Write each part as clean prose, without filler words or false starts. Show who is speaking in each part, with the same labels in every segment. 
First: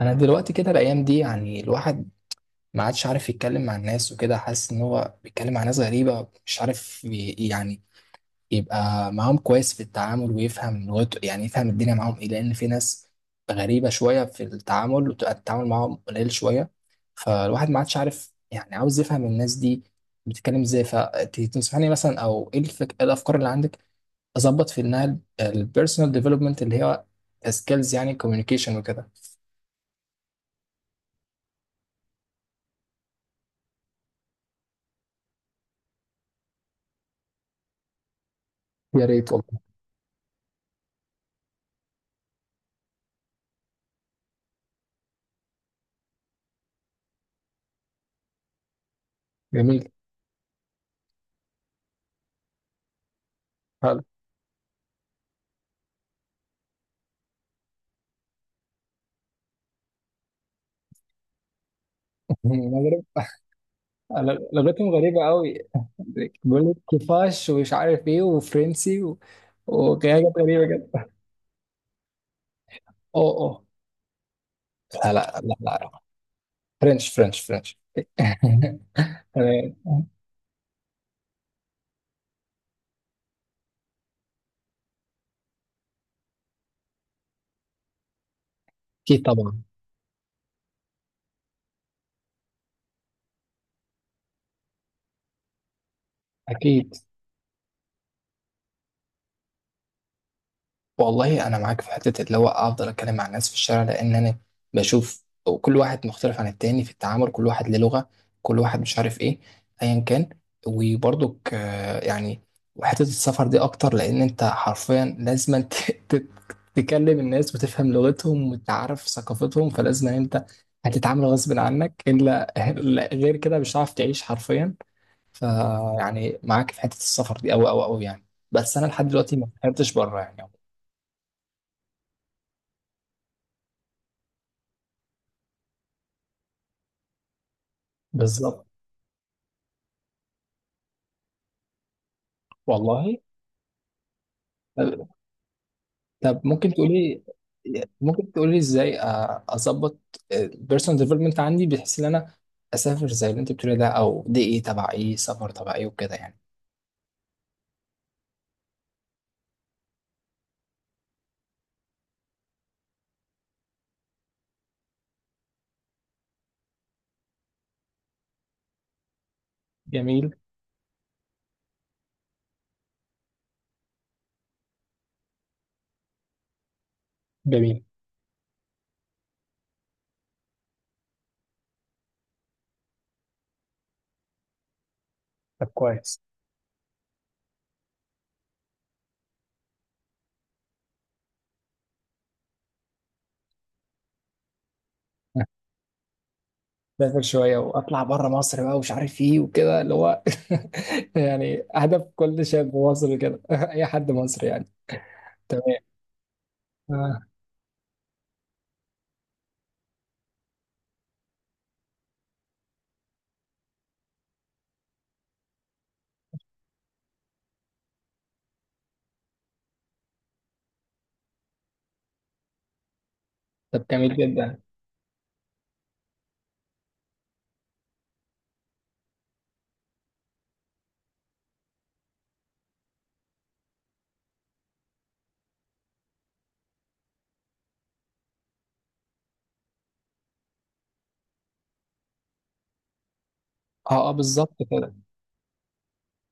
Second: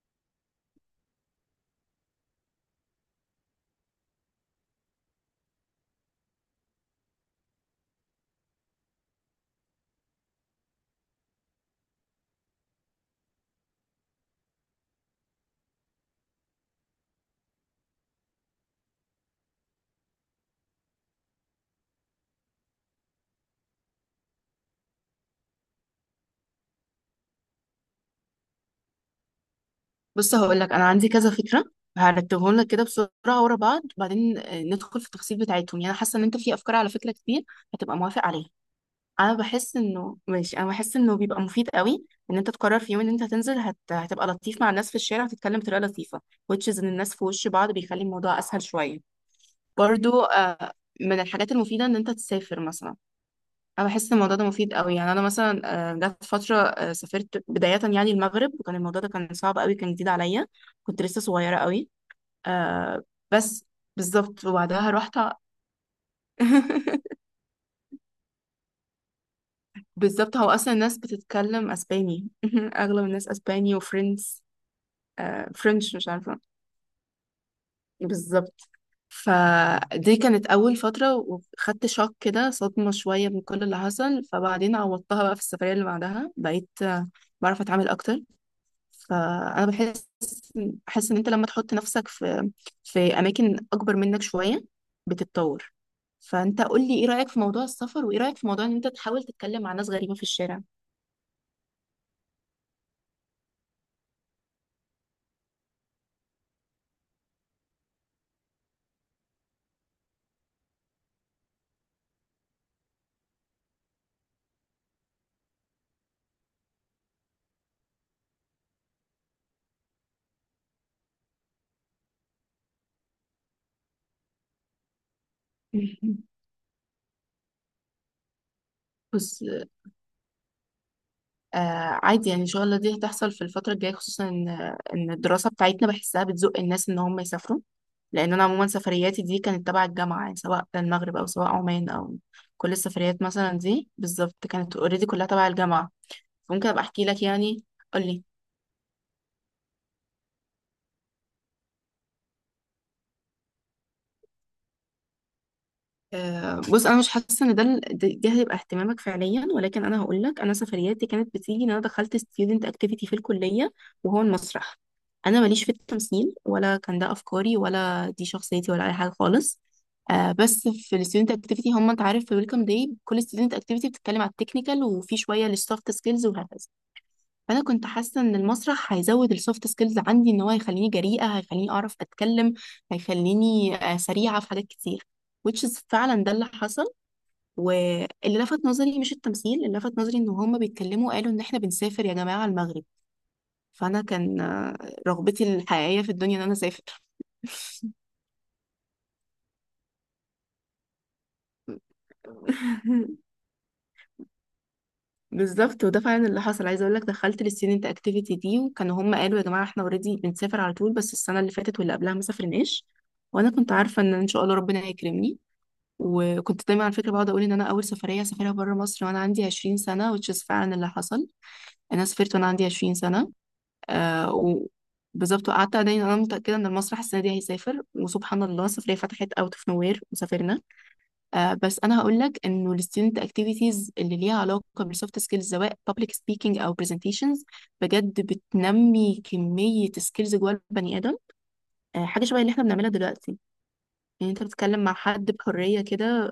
Speaker 1: انا دلوقتي كده الايام دي يعني الواحد ما عادش عارف يتكلم مع الناس وكده، حاسس ان هو بيتكلم مع ناس غريبه مش عارف يعني يبقى معاهم كويس في التعامل ويفهم لغته، يعني يفهم الدنيا معاهم ايه، لان في ناس غريبه شويه في التعامل وتبقى التعامل معاهم قليل شويه. فالواحد ما عادش عارف، يعني عاوز يفهم الناس دي بتتكلم ازاي. فتنصحني مثلا؟ او ايه إيه الافكار اللي عندك اظبط في انها البيرسونال ديفلوبمنت اللي هي سكيلز، يعني كوميونيكيشن وكده.
Speaker 2: بص، هقول لك انا عندي كذا فكره. هرتبهم لك كده بسرعه ورا بعض وبعدين ندخل في التفاصيل بتاعتهم. يعني انا حاسه ان انت في افكار على فكره كتير هتبقى موافق عليها.
Speaker 1: يا ريت
Speaker 2: انا
Speaker 1: والله.
Speaker 2: بحس انه ماشي، انا بحس انه بيبقى مفيد قوي ان انت تقرر في يوم ان انت هتنزل هتبقى لطيف مع الناس في الشارع وتتكلم بطريقه لطيفه، which is ان الناس في وش بعض بيخلي الموضوع اسهل شويه.
Speaker 1: جميل.
Speaker 2: برضو، من الحاجات المفيده ان انت تسافر مثلا. انا بحس إن الموضوع ده مفيد قوي. يعني انا مثلا جت فتره، سافرت بدايه يعني المغرب، وكان الموضوع ده كان صعب قوي، كان جديد عليا. كنت لسه صغيره قوي.
Speaker 1: المغرب.
Speaker 2: آه، بس بالظبط.
Speaker 1: لغتهم
Speaker 2: وبعدها رحت
Speaker 1: غريبة قوي. بيقول لك كيفاش ومش عارف ايه وفرنسي و... وحاجات
Speaker 2: بالظبط، هو
Speaker 1: غريبة
Speaker 2: اصلا الناس
Speaker 1: جدا.
Speaker 2: بتتكلم اسباني. اغلب الناس
Speaker 1: اوه اوه.
Speaker 2: اسباني وفرنس.
Speaker 1: لا لا لا لا.
Speaker 2: فرنش مش عارفه.
Speaker 1: فرنش فرنش فرنش
Speaker 2: بالظبط.
Speaker 1: تمام.
Speaker 2: فدي كانت اول فتره، وخدت شوك كده، صدمه شويه، من كل اللي حصل. فبعدين عوضتها بقى في السفريه اللي بعدها، بقيت بعرف اتعامل اكتر.
Speaker 1: اكيد طبعا.
Speaker 2: فانا بحس ان انت لما تحط نفسك في اماكن اكبر منك شويه بتتطور. فانت قول
Speaker 1: اكيد.
Speaker 2: لي، ايه رايك في موضوع السفر؟ وايه رايك في موضوع ان انت تحاول تتكلم مع ناس غريبه في الشارع؟
Speaker 1: والله انا معاك في حته اللي هو افضل اتكلم مع الناس في الشارع، لان انا بشوف كل واحد مختلف عن التاني في التعامل، كل واحد له لغه، كل واحد مش عارف ايه، ايا كان. وبرضك وحته السفر دي اكتر، لان انت حرفيا لازم تكلم الناس وتفهم لغتهم وتعرف ثقافتهم، فلازم انت هتتعامل غصب عنك، الا إلا غير كده مش هتعرف تعيش حرفيا. فيعني معاك في حته السفر دي اوي اوي اوي يعني. بس انا لحد دلوقتي
Speaker 2: بص،
Speaker 1: ما سافرتش بره يعني.
Speaker 2: آه عادي يعني، ان شاء الله دي هتحصل في الفتره الجايه، خصوصا ان الدراسه بتاعتنا بحسها بتزق الناس ان هم يسافروا. لان انا
Speaker 1: بالظبط.
Speaker 2: عموما سفرياتي دي كانت تبع الجامعه، يعني سواء المغرب او سواء عمان او كل
Speaker 1: والله.
Speaker 2: السفريات مثلا دي بالظبط كانت اوريدي كلها تبع الجامعه.
Speaker 1: طب
Speaker 2: ممكن
Speaker 1: ممكن
Speaker 2: ابقى احكي
Speaker 1: تقولي؟
Speaker 2: لك يعني، قول لي.
Speaker 1: ازاي اظبط البيرسونال ديفلوبمنت عندي، بحيث ان انا اسافر زي اللي انت بتقولي ده؟ او دي ايه، تبع ايه، سفر تبع ايه وكده يعني؟
Speaker 2: بص انا مش حاسه ان ده ده هيبقى اهتمامك فعليا، ولكن انا هقول لك، انا سفرياتي كانت بتيجي ان انا دخلت ستودنت اكتيفيتي في الكليه وهو المسرح. انا ماليش في التمثيل، ولا كان ده افكاري، ولا دي شخصيتي، ولا اي حاجه خالص.
Speaker 1: جميل.
Speaker 2: بس في الستودنت اكتيفيتي، هم انت عارف، في ويلكم داي كل ستودنت اكتيفيتي بتتكلم على التكنيكال، وفي شويه للسوفت سكيلز، وهكذا. فانا
Speaker 1: جميل.
Speaker 2: كنت حاسه ان المسرح هيزود السوفت سكيلز عندي، ان هو هيخليني جريئه، هيخليني اعرف اتكلم، هيخليني سريعه في حاجات كتير، which
Speaker 1: طب
Speaker 2: is
Speaker 1: كويس.
Speaker 2: فعلا ده اللي حصل. واللي لفت نظري مش التمثيل، اللي لفت نظري ان هما بيتكلموا، قالوا ان احنا بنسافر يا جماعه المغرب. فانا كان رغبتي الحقيقيه في الدنيا ان انا اسافر.
Speaker 1: اسافر شويه واطلع بره مصر بقى ومش عارف ايه وكده، اللي هو يعني هدف كل شاب مصري كده اي حد مصري يعني. تمام.
Speaker 2: بالظبط، وده فعلا اللي حصل. عايزه اقول لك،
Speaker 1: آه.
Speaker 2: دخلت للستودنت اكتيفيتي دي، وكانوا هم قالوا يا جماعه احنا اوريدي بنسافر على طول، بس السنه اللي فاتت واللي قبلها ما سافرناش. وانا كنت عارفه ان ان شاء الله ربنا هيكرمني. وكنت دايما، على فكره، بقعد اقول ان انا اول سفريه هسافرها بره مصر وانا عندي 20 سنه، which is فعلا اللي حصل. انا سافرت وانا عندي 20 سنه.
Speaker 1: طب جميل
Speaker 2: آه
Speaker 1: جدا.
Speaker 2: و بالظبط. وقعدت دايما انا متاكده ان المسرح السنه دي هيسافر، وسبحان الله السفريه فتحت اوت اوف نوير وسافرنا. بس انا هقول لك انه الستودنت اكتيفيتيز اللي ليها علاقه بالسوفت سكيلز، سواء public speaking او presentations، بجد بتنمي كميه سكيلز جوه البني ادم. حاجه شبه اللي احنا بنعملها دلوقتي،
Speaker 1: اه اه
Speaker 2: يعني انت
Speaker 1: بالظبط
Speaker 2: بتتكلم مع
Speaker 1: كده.
Speaker 2: حد بحريه كده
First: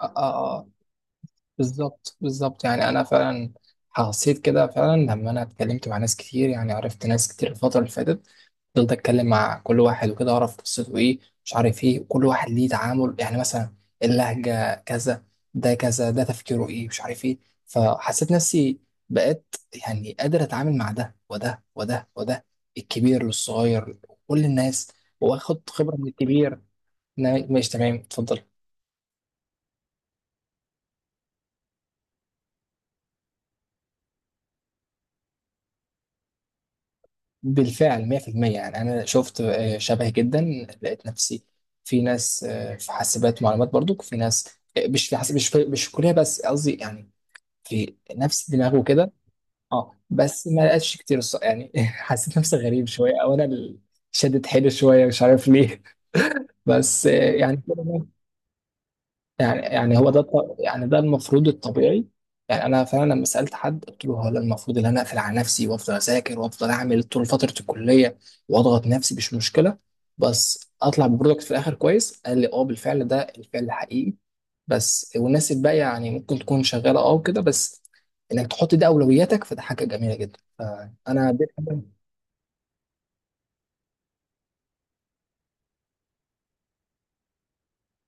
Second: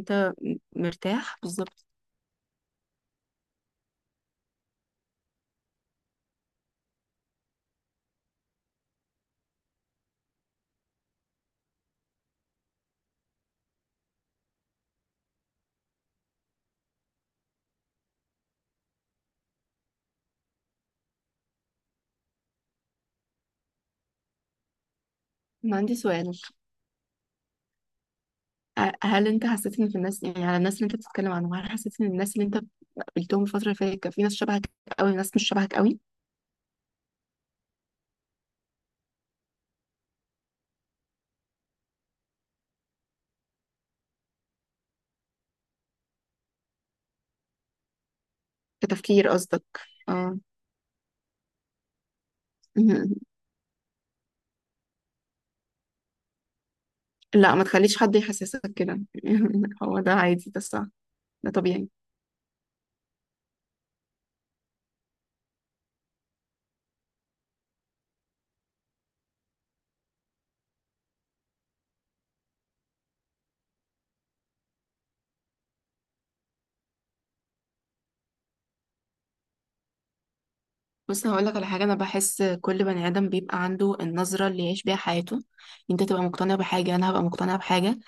Speaker 1: اه اه آه.
Speaker 2: مرتاح، بالظبط.
Speaker 1: بالظبط بالظبط. يعني انا فعلا حسيت كده فعلا لما انا اتكلمت مع ناس كتير، يعني عرفت ناس كتير الفتره اللي فاتت، فضلت اتكلم مع كل واحد وكده، اعرف قصته ايه، مش عارف ايه، وكل واحد ليه تعامل، يعني مثلا اللهجه كذا، ده كذا، ده تفكيره ايه، مش عارف ايه. فحسيت نفسي بقيت يعني قادر اتعامل مع ده وده، الكبير للصغير، كل الناس، واخد
Speaker 2: انا عندي
Speaker 1: خبره من
Speaker 2: سؤال.
Speaker 1: الكبير. ماشي تمام اتفضل.
Speaker 2: هل انت حسيت ان في الناس، يعني على الناس اللي انت بتتكلم عنهم، هل حسيت ان الناس اللي انت قابلتهم الفتره اللي فاتت كان في ناس شبهك قوي، ناس مش شبهك قوي؟
Speaker 1: بالفعل 100% يعني. انا شفت شبه جدا، لقيت نفسي في ناس، في حاسبات معلومات، برضو في ناس، مش في كليه بس، قصدي يعني في نفس الدماغ وكده.
Speaker 2: كتفكير قصدك؟
Speaker 1: اه
Speaker 2: اه.
Speaker 1: بس ما لقيتش كتير، يعني حسيت نفسي غريب شويه، او انا اللي شدت حيلي شويه، مش عارف ليه بس
Speaker 2: لا، ما تخليش حد يحسسك كده.
Speaker 1: يعني يعني
Speaker 2: هو
Speaker 1: هو
Speaker 2: ده
Speaker 1: ده
Speaker 2: عادي، ده
Speaker 1: يعني
Speaker 2: صح،
Speaker 1: ده المفروض
Speaker 2: ده طبيعي.
Speaker 1: الطبيعي. يعني انا فعلا لما سالت حد قلت له، هو أنا المفروض ان انا اقفل على نفسي وافضل اذاكر وافضل اعمل طول فتره الكليه واضغط نفسي مش مشكله، بس اطلع ببرودكت في الاخر كويس؟ قال لي اه بالفعل ده الفعل الحقيقي، بس والناس الباقيه يعني ممكن تكون شغاله اه وكده، بس انك تحط دي اولوياتك فده حاجه جميله جدا.
Speaker 2: بص
Speaker 1: فانا دي
Speaker 2: هقول لك على حاجه، انا
Speaker 1: الحاجة-
Speaker 2: بحس كل بني ادم بيبقى عنده النظره اللي يعيش بيها حياته. انت تبقى مقتنع بحاجه، انا هبقى مقتنع بحاجه.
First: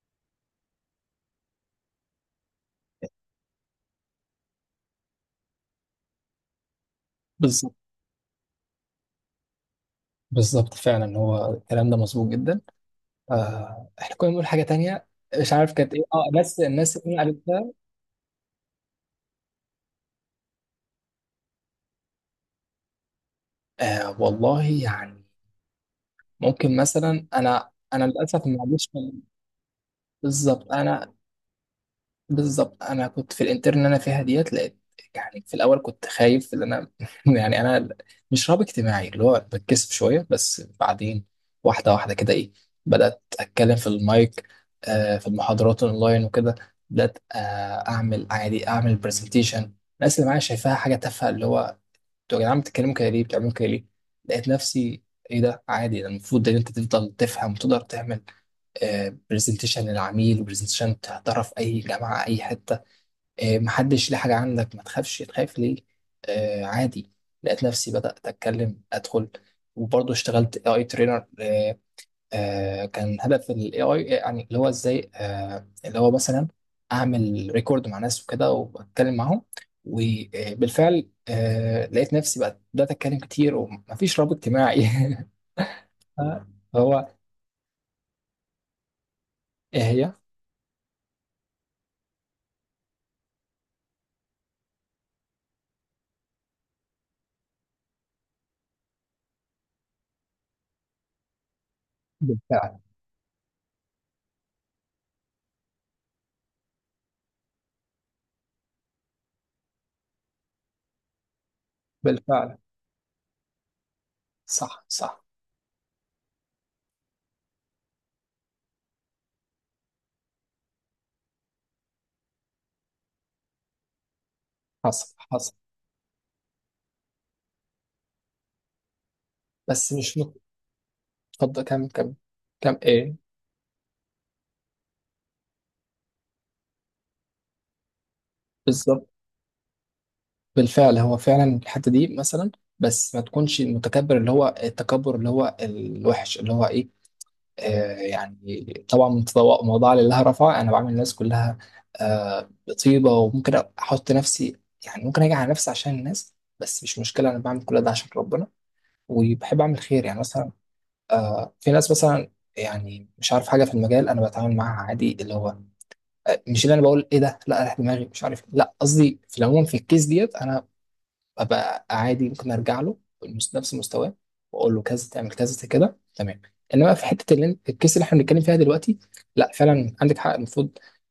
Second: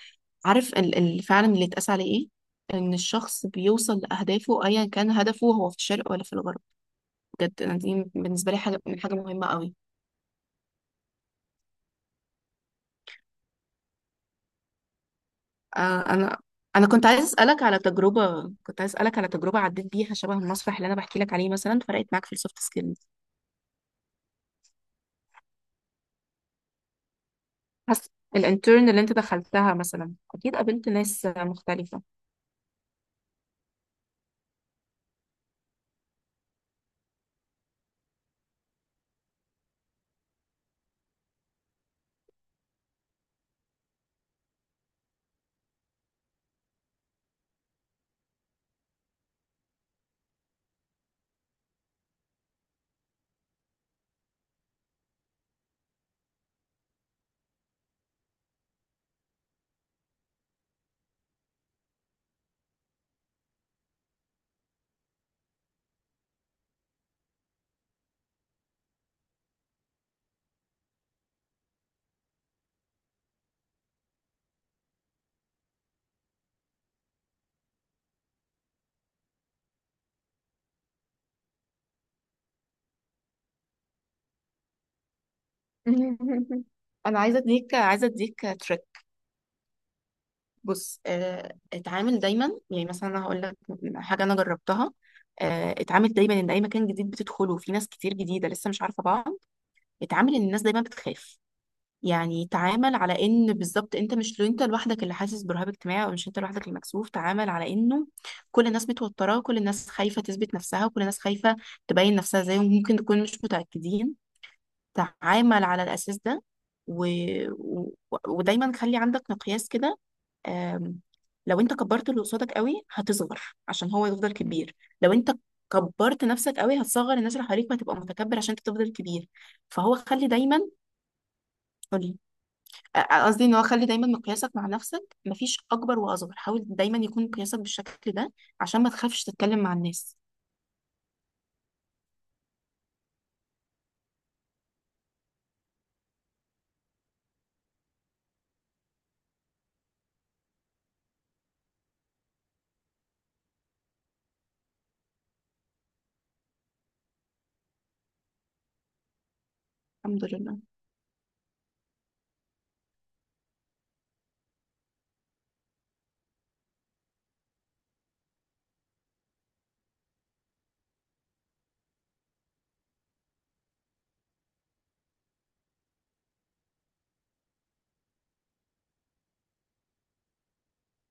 Speaker 2: عارف ال فعلا اللي اتقاس عليه ايه؟ ان الشخص بيوصل لاهدافه، ايا كان هدفه، هو في الشرق ولا في الغرب. بجد
Speaker 1: بالظبط.
Speaker 2: انا دي بالنسبه لي حاجه من حاجه مهمه قوي.
Speaker 1: بالظبط فعلا هو الكلام ده مظبوط جدا. احنا كنا بنقول حاجة تانية، مش عارف كانت
Speaker 2: آه
Speaker 1: ايه،
Speaker 2: انا
Speaker 1: اه بس
Speaker 2: انا
Speaker 1: الناس اللي انا قابلتها
Speaker 2: كنت عايز اسالك على تجربه عديت بيها شبه المسرح اللي انا بحكي لك عليه، مثلا فرقت معاك في السوفت سكيلز؟
Speaker 1: والله يعني. ممكن مثلا، انا
Speaker 2: حس...
Speaker 1: للاسف ما
Speaker 2: الانترن
Speaker 1: عنديش.
Speaker 2: اللي انت دخلتها مثلا اكيد
Speaker 1: بالظبط.
Speaker 2: قابلت
Speaker 1: انا
Speaker 2: ناس مختلفة.
Speaker 1: بالظبط انا كنت في الانترن اللي انا فيها ديت، لقيت يعني في الاول كنت خايف ان انا يعني انا مش رهاب اجتماعي اللي هو بتكسف شوية، بس بعدين واحدة واحدة كده ايه، بدأت اتكلم في المايك في المحاضرات اونلاين وكده، بدأت اعمل عادي، اعمل برزنتيشن. الناس اللي معايا شايفاها حاجة تافهة، اللي هو انتوا يا جدعان بتتكلموا كده ليه؟ بتعملوا كده ليه؟ لقيت نفسي ايه ده عادي، ده المفروض ان انت تفضل تفهم وتقدر تعمل برزنتيشن للعميل وبرزنتيشن تحضرها في اي جامعه اي حته. محدش ليه حاجه عندك، ما تخافش، تخاف ليه؟ عادي. لقيت نفسي بدات اتكلم ادخل، وبرضه اشتغلت اي ترينر. كان هدف ال AI يعني، اللي هو ازاي، اللي هو مثلا اعمل ريكورد مع ناس وكده واتكلم معاهم. وبالفعل لقيت نفسي بقى بدأت اتكلم كتير ومفيش رابط اجتماعي هو.
Speaker 2: انا عايزه اديك تريك.
Speaker 1: ايه هي؟
Speaker 2: بص، اتعامل دايما، يعني مثلا انا هقول لك حاجه انا جربتها. اتعامل دايما ان اي مكان جديد بتدخله فيه ناس كتير جديده لسه مش عارفه بعض، اتعامل ان الناس دايما بتخاف. يعني
Speaker 1: بالفعل.
Speaker 2: تعامل على ان بالظبط انت مش، لو انت لوحدك اللي حاسس برهاب اجتماعي، او مش انت لوحدك المكسوف، تعامل على انه كل الناس متوتره، كل الناس خايفه تثبت نفسها، وكل الناس خايفه تبين نفسها
Speaker 1: بالفعل.
Speaker 2: زيهم، ممكن تكون مش متاكدين.
Speaker 1: صح صح.
Speaker 2: تعامل على الاساس ده. و... و... ودايما خلي عندك مقياس كده. آم، لو انت كبرت اللي قصادك قوي هتصغر، عشان هو يفضل كبير. لو
Speaker 1: حصل
Speaker 2: انت
Speaker 1: حصل.
Speaker 2: كبرت نفسك قوي هتصغر الناس اللي حواليك، وهتبقى متكبر عشان انت تفضل كبير.
Speaker 1: بس
Speaker 2: فهو
Speaker 1: مش
Speaker 2: خلي
Speaker 1: مت-
Speaker 2: دايما
Speaker 1: اتفضل. كم كم كم ايه؟
Speaker 2: آه، قصدي ان هو خلي دايما مقياسك مع نفسك، مفيش اكبر واصغر، حاول دايما يكون مقياسك بالشكل ده عشان ما
Speaker 1: بالظبط.
Speaker 2: تخافش تتكلم مع الناس.
Speaker 1: بالفعل هو فعلا الحته دي مثلا، بس ما تكونش المتكبر، اللي هو التكبر اللي هو الوحش، اللي هو إيه؟ آه، يعني طبعا موضوع لله رفع. انا بعمل الناس كلها بطيبه، وممكن احط نفسي، يعني ممكن اجي على نفسي عشان الناس، بس مش مشكله، انا بعمل كل ده عشان ربنا، وبحب اعمل خير. يعني
Speaker 2: الحمد
Speaker 1: مثلا
Speaker 2: لله.
Speaker 1: في ناس مثلا، يعني مش عارف حاجه في المجال، انا بتعامل معاها عادي، اللي هو مش اللي انا بقول ايه ده، لا راح دماغي مش عارف، لا قصدي في العموم، في الكيس ديت انا ابقى عادي، ممكن ارجع له نفس مستواه واقول له كذا تعمل كذا كده تمام. انما في حته اللي الكيس اللي احنا بنتكلم فيها دلوقتي، لا فعلا عندك حق، المفروض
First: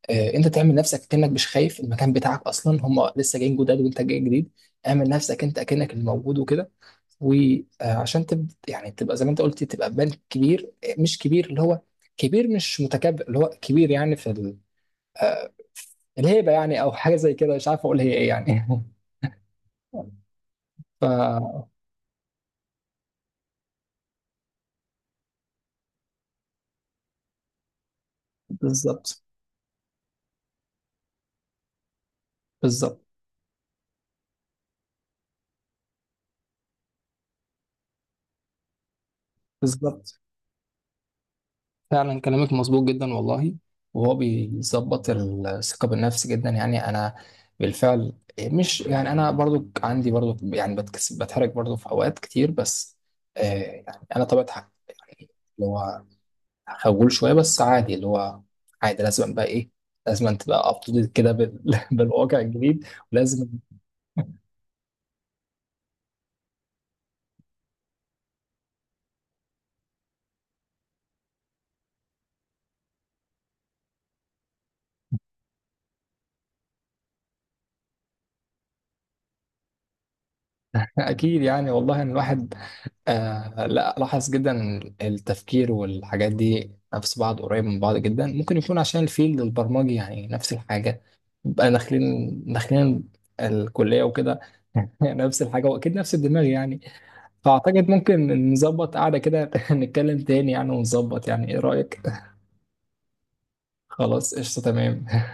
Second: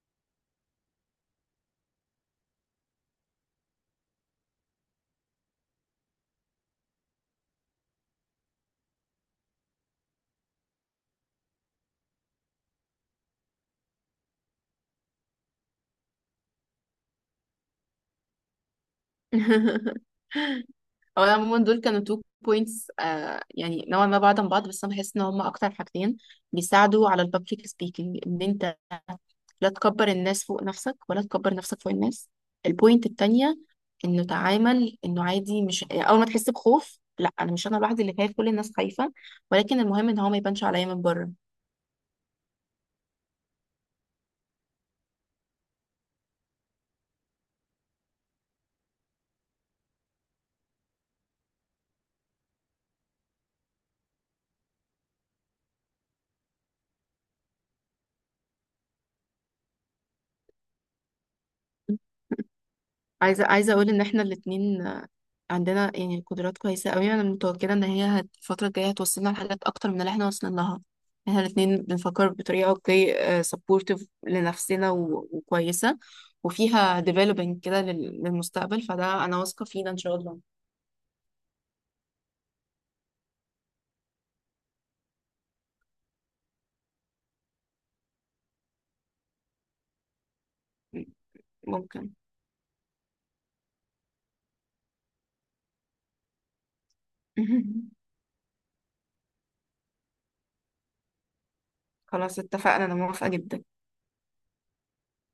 Speaker 1: انت تعمل نفسك كانك مش خايف، المكان بتاعك اصلا، هم لسه جايين جداد وانت جاي جديد، اعمل نفسك انت كانك اللي موجود وكده. وعشان تبدا يعني تبقى زي ما انت قلت، تبقى بنك كبير، مش كبير اللي هو كبير مش متكبر، اللي هو كبير يعني في آه، الهيبه يعني، او حاجه زي كده، مش عارف اقول هي ايه يعني ف
Speaker 2: هو أنا عموما دول كانوا تو بوينتس، يعني نوعا ما بعض عن بعض، بس انا بحس ان هما اكتر حاجتين بيساعدوا على البابليك سبيكينج. ان انت
Speaker 1: بالظبط.
Speaker 2: لا تكبر الناس فوق نفسك، ولا تكبر نفسك فوق الناس.
Speaker 1: بالظبط.
Speaker 2: البوينت التانية، انه تعامل انه عادي، مش اول ما تحس بخوف لا، انا مش انا لوحدي اللي خايف، كل الناس خايفة، ولكن المهم ان
Speaker 1: بالظبط
Speaker 2: هو ما يبانش عليا من بره.
Speaker 1: فعلا كلامك مظبوط جدا والله. وهو بيظبط الثقة بالنفس جدا. يعني أنا بالفعل، مش يعني أنا برضو عندي برضو يعني بتكسب بتحرك برضو في أوقات كتير، بس أنا طبيعة حاجة يعني اللي هو خجول شوية، بس عادي اللي هو عادي، لازم بقى إيه، لازم تبقى أب تو ديت كده بالواقع الجديد
Speaker 2: عايزه
Speaker 1: ولازم.
Speaker 2: عايزه اقول ان احنا الاتنين عندنا يعني قدرات كويسه قوي. انا متوكله ان هي الفتره الجايه هتوصلنا لحاجات اكتر من اللي احنا وصلنا لها. احنا الاتنين بنفكر بطريقه اوكي، سبورتيف لنفسنا وكويسه، وفيها ديفلوبينج كده للمستقبل، فده انا واثقه فينا ان شاء الله.
Speaker 1: أكيد يعني والله إن الواحد لا لاحظ جدا التفكير والحاجات دي نفس بعض، قريب من بعض جدا. ممكن يكون عشان الفيلد البرمجي، يعني نفس الحاجة، بقى
Speaker 2: ممكن.
Speaker 1: داخلين الكلية وكده نفس الحاجة وأكيد نفس الدماغ يعني. فأعتقد ممكن نظبط قعدة كده نتكلم تاني يعني، ونظبط يعني، إيه رأيك؟
Speaker 2: خلاص اتفقنا، انا موافقه جدا.
Speaker 1: خلاص قشطة تمام.